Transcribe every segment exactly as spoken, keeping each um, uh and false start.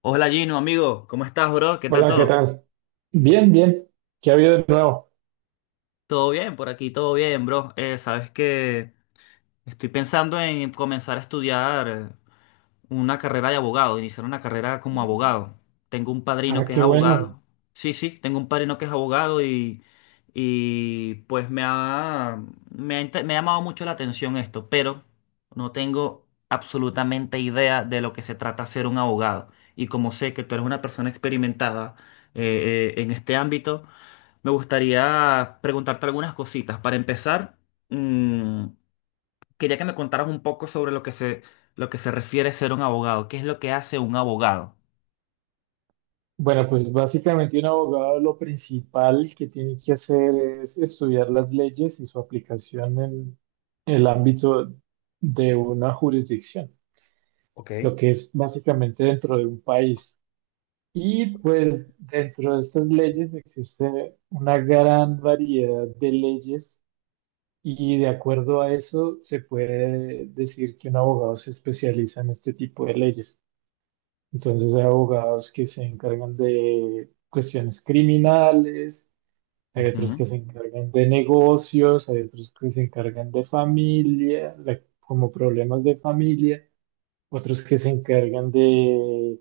Hola Gino, amigo, ¿cómo estás, bro? ¿Qué tal Hola, ¿qué todo? tal? Bien, bien. ¿Qué ha habido de nuevo? Todo bien, por aquí, todo bien, bro. Eh, sabes que estoy pensando en comenzar a estudiar eh, una carrera de abogado, iniciar una carrera como abogado. Tengo un padrino Ah, que es qué bueno. abogado. Sí, sí, tengo un padrino que es abogado y, y pues me ha, me ha, inte- me ha llamado mucho la atención esto, pero no tengo absolutamente idea de lo que se trata ser un abogado. Y como sé que tú eres una persona experimentada eh, eh, en este ámbito, me gustaría preguntarte algunas cositas. Para empezar, mm, quería que me contaras un poco sobre lo que se, lo que se refiere a ser un abogado. ¿Qué es lo que hace un abogado? Bueno, pues básicamente un abogado lo principal que tiene que hacer es estudiar las leyes y su aplicación en el ámbito de una jurisdicción, Ok. lo que es básicamente dentro de un país. Y pues dentro de estas leyes existe una gran variedad de leyes y de acuerdo a eso se puede decir que un abogado se especializa en este tipo de leyes. Entonces hay abogados que se encargan de cuestiones criminales, hay otros Ujú. que se encargan de negocios, hay otros que se encargan de familia, de- como problemas de familia, otros que se encargan de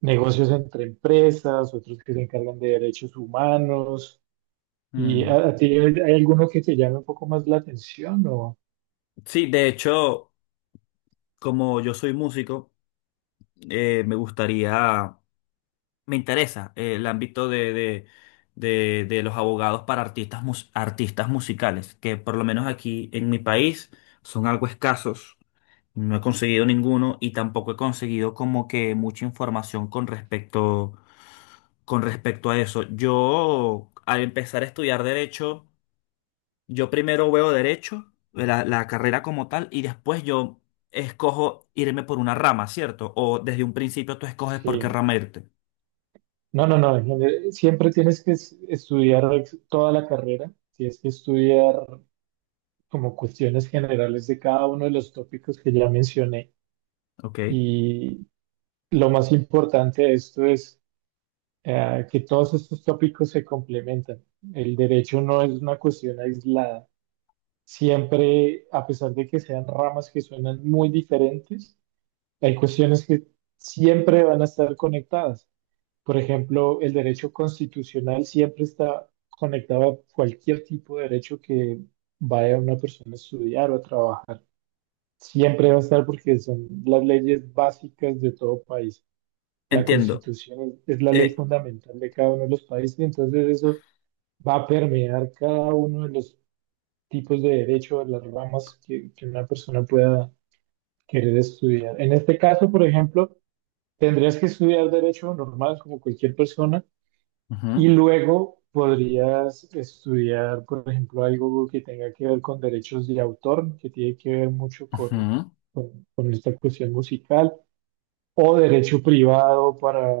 negocios entre empresas, otros que se encargan de derechos humanos. ¿Y Mm. a, a ti hay, hay alguno que te llame un poco más la atención o Sí, de hecho, como yo soy músico, eh, me gustaría, me interesa eh, el ámbito de, de, de, de los abogados para artistas, mus- artistas musicales, que por lo menos aquí en mi país son algo escasos. No he conseguido ninguno y tampoco he conseguido como que mucha información con respecto, con respecto a eso. Yo, al empezar a estudiar derecho, yo primero veo derecho, la, la carrera como tal, y después yo escojo irme por una rama, ¿cierto? O desde un principio tú escoges por qué sí? rama irte. No, no, no, en general, siempre tienes que es- estudiar ex- toda la carrera, tienes que estudiar como cuestiones generales de cada uno de los tópicos que ya mencioné. Ok. Y lo más importante de esto es eh, que todos estos tópicos se complementan. El derecho no es una cuestión aislada. Siempre, a pesar de que sean ramas que suenan muy diferentes, hay cuestiones que siempre van a estar conectadas. Por ejemplo, el derecho constitucional siempre está conectado a cualquier tipo de derecho que vaya una persona a estudiar o a trabajar. Siempre va a estar porque son las leyes básicas de todo país. La Entiendo. constitución es, es la ley Eh, fundamental de cada uno de los países, entonces eso va a permear cada uno de los tipos de derecho, de las ramas que, que una persona pueda querer estudiar. En este caso, por ejemplo, tendrías que estudiar derecho normal como cualquier persona y Ujú, luego podrías estudiar, por ejemplo, algo que tenga que ver con derechos de autor, que tiene que ver mucho con ujú, con, con esta cuestión musical, o derecho privado para,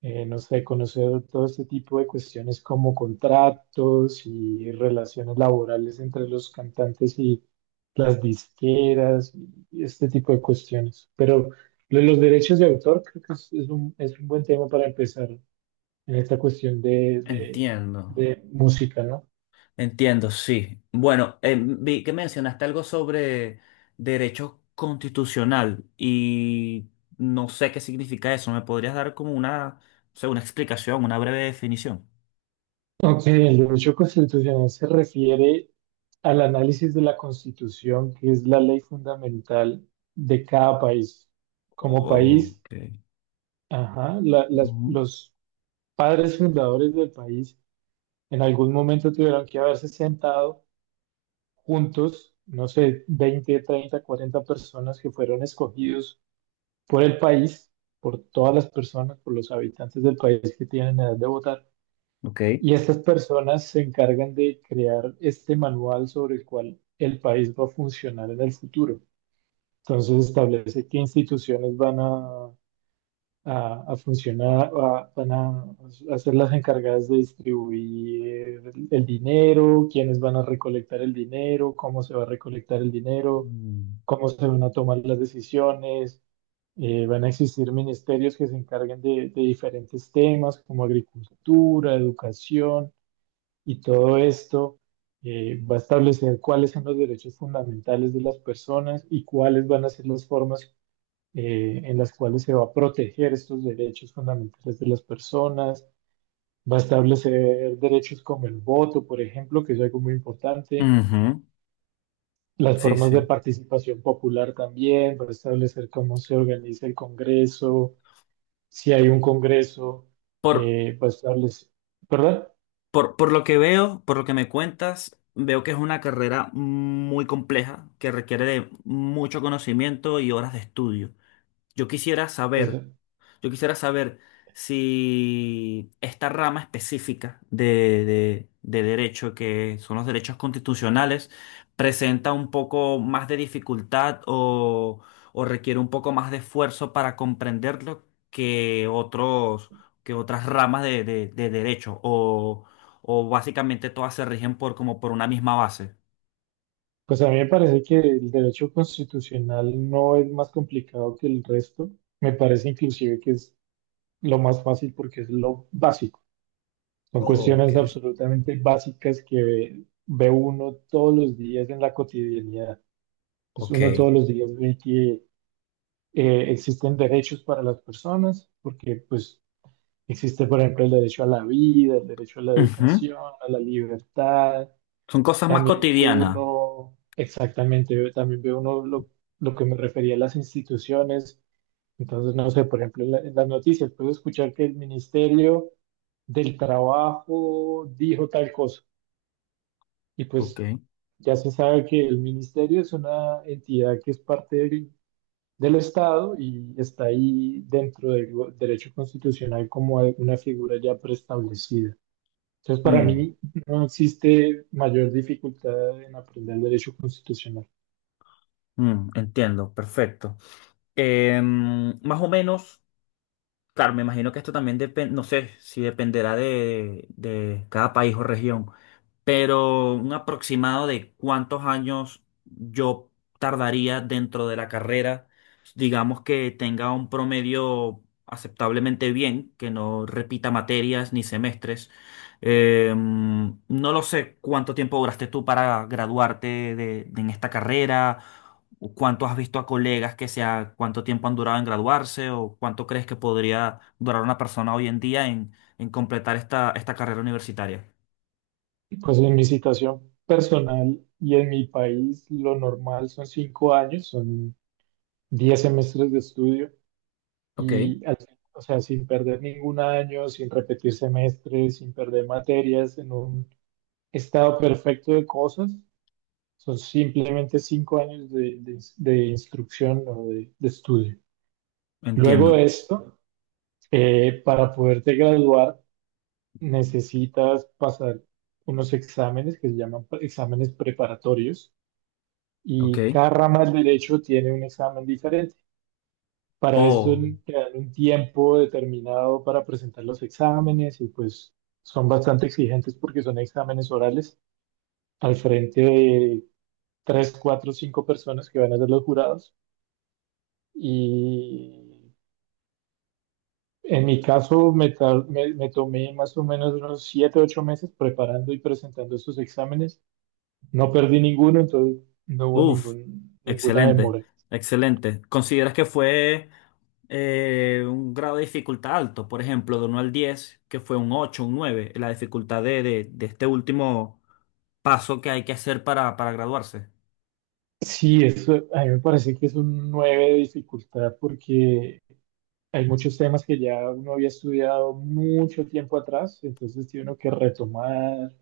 eh, no sé, conocer todo este tipo de cuestiones como contratos y relaciones laborales entre los cantantes y las disqueras y este tipo de cuestiones. Pero lo de los derechos de autor creo que es, es un, es un buen tema para empezar en esta cuestión de, de entiendo. de música, ¿no? Entiendo, sí. Bueno, eh, vi que mencionaste algo sobre derecho constitucional y no sé qué significa eso. ¿Me podrías dar como una, o sea, una explicación, una breve definición? Ok, el derecho constitucional se refiere al análisis de la Constitución, que es la ley fundamental de cada país. Como país, Ok. ajá, la- las- Ujú, los padres fundadores del país en algún momento tuvieron que haberse sentado juntos, no sé, veinte, treinta, cuarenta personas que fueron escogidos por el país, por todas las personas, por los habitantes del país que tienen edad de votar. ok. Y estas personas se encargan de crear este manual sobre el cual el país va a funcionar en el futuro. Entonces establece qué instituciones van a, a- a funcionar, a- van a, a ser las encargadas de distribuir el, el dinero, quiénes van a recolectar el dinero, cómo se va a recolectar el dinero, Mm. cómo se van a tomar las decisiones. Eh, van a existir ministerios que se encarguen de de diferentes temas como agricultura, educación y todo esto eh, va a establecer cuáles son los derechos fundamentales de las personas y cuáles van a ser las formas eh, en las cuales se va a proteger estos derechos fundamentales de las personas. Va a establecer derechos como el voto, por ejemplo, que es algo muy importante. Ujú, Las sí, formas de sí. participación popular también, va a establecer cómo se organiza el Congreso, si hay un Congreso, Por, eh, va a establecer, ¿verdad? por, por lo que veo, por lo que me cuentas, veo que es una carrera muy compleja que requiere de mucho conocimiento y horas de estudio. Yo quisiera Pues, saber, yo quisiera saber si esta rama específica de, de- de derecho, que son los derechos constitucionales, presenta un poco más de dificultad o, o requiere un poco más de esfuerzo para comprenderlo que otros, que otras ramas de, de- de derecho, o, o básicamente todas se rigen por como por una misma base. Pues a mí me parece que el derecho constitucional no es más complicado que el resto. Me parece inclusive que es lo más fácil porque es lo básico. Son Oh, ok. cuestiones absolutamente básicas que ve, ve uno todos los días en la cotidianidad. Pues Ok. uno todos los días ve que eh, existen derechos para las personas, porque pues existe, por ejemplo, el derecho a la vida, el derecho a la Ujú. educación, a la libertad. Son cosas más También veo cotidianas. uno, exactamente, veo- también veo uno lo, lo que me refería a las instituciones. Entonces, no sé, por ejemplo, en, la- en las noticias puedo escuchar que el Ministerio del Trabajo dijo tal cosa. Y Ok. pues ya se sabe que el ministerio es una entidad que es parte del, del Estado y está ahí dentro del go- derecho constitucional como una figura ya preestablecida. Entonces, para Mm. mí no existe mayor dificultad en aprender derecho constitucional. Mm, entiendo, perfecto. Em, Más o menos, claro, me imagino que esto también depende, no sé si dependerá de, de cada país o región, pero un aproximado de cuántos años yo tardaría dentro de la carrera, digamos que tenga un promedio aceptablemente bien, que no repita materias ni semestres. Eh, no lo sé cuánto tiempo duraste tú para graduarte de, de- en esta carrera, o cuánto has visto a colegas que sea, cuánto tiempo han durado en graduarse, o cuánto crees que podría durar una persona hoy en día en, en completar esta, esta carrera universitaria. Pues en mi situación personal y en mi país, lo normal son cinco años, son diez semestres de estudio. Ok. Y al fin- o sea, sin perder ningún año, sin repetir semestres, sin perder materias, en un estado perfecto de cosas, son simplemente cinco años de, de- de instrucción o de, de estudio. Luego Entiendo. de esto, eh, para poderte graduar, necesitas pasar unos exámenes que se llaman pre- exámenes preparatorios Ok. y cada rama del derecho tiene un examen diferente. Para esto Oh, te dan un tiempo determinado para presentar los exámenes y pues son bastante exigentes porque son exámenes orales al frente de tres, cuatro, cinco personas que van a ser los jurados. Y en mi caso me, tar- me- me tomé más o menos unos siete, ocho meses preparando y presentando estos exámenes. No perdí ninguno, entonces no hubo uff. ningún, ninguna Excelente. demora. Excelente. ¿Consideras que fue eh, un grado de dificultad alto? Por ejemplo, ¿de uno al diez, que fue un ocho, un nueve? La dificultad de, de, de este último paso que hay que hacer para, para graduarse. Sí, eso a mí me parece que es un nueve de dificultad porque hay muchos temas que ya uno había estudiado mucho tiempo atrás, entonces tiene uno que retomar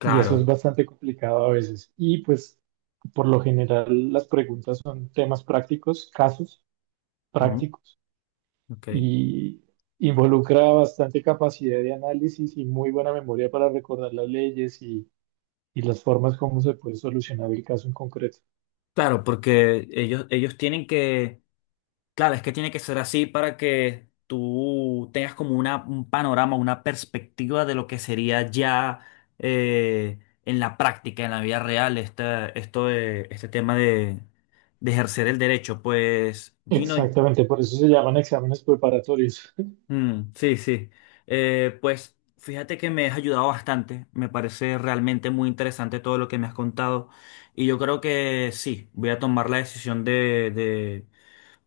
y eso es bastante complicado a veces. Y pues por lo general las preguntas son temas prácticos, casos Ujú, prácticos ok. y involucra bastante capacidad de análisis y muy buena memoria para recordar las leyes y, y las formas como se puede solucionar el caso en concreto. Claro, porque ellos, ellos tienen que... Claro, es que tiene que ser así para que tú tengas como una, un panorama, una perspectiva de lo que sería ya eh, en la práctica, en la vida real, esta- esto de, este tema de, de ejercer el derecho. Pues, Gino, Exactamente, por eso se llaman exámenes preparatorios. mm, sí, sí. Eh, pues fíjate que me has ayudado bastante. Me parece realmente muy interesante todo lo que me has contado. Y yo creo que sí, voy a tomar la decisión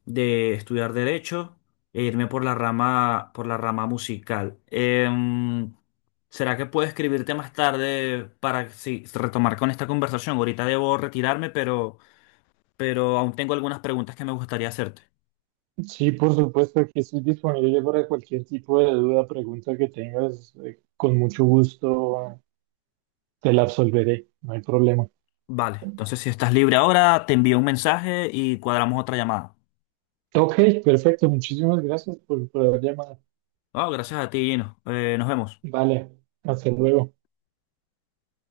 de estudiar derecho e irme por la rama, por la rama musical. Em, ¿será que puedo escribirte más tarde para sí, retomar con esta conversación? Ahorita debo retirarme, pero, pero aún tengo algunas preguntas que me gustaría hacerte. Sí, por supuesto, aquí estoy disponible para cualquier tipo de duda, pregunta que tengas, eh, con mucho gusto te la absolveré, no hay problema. Vale, entonces si estás libre ahora, te envío un mensaje y cuadramos otra llamada. Ok, perfecto, muchísimas gracias por, por haber llamado. Ah, gracias a ti, Gino. Eh, nos vemos. Vale, hasta luego.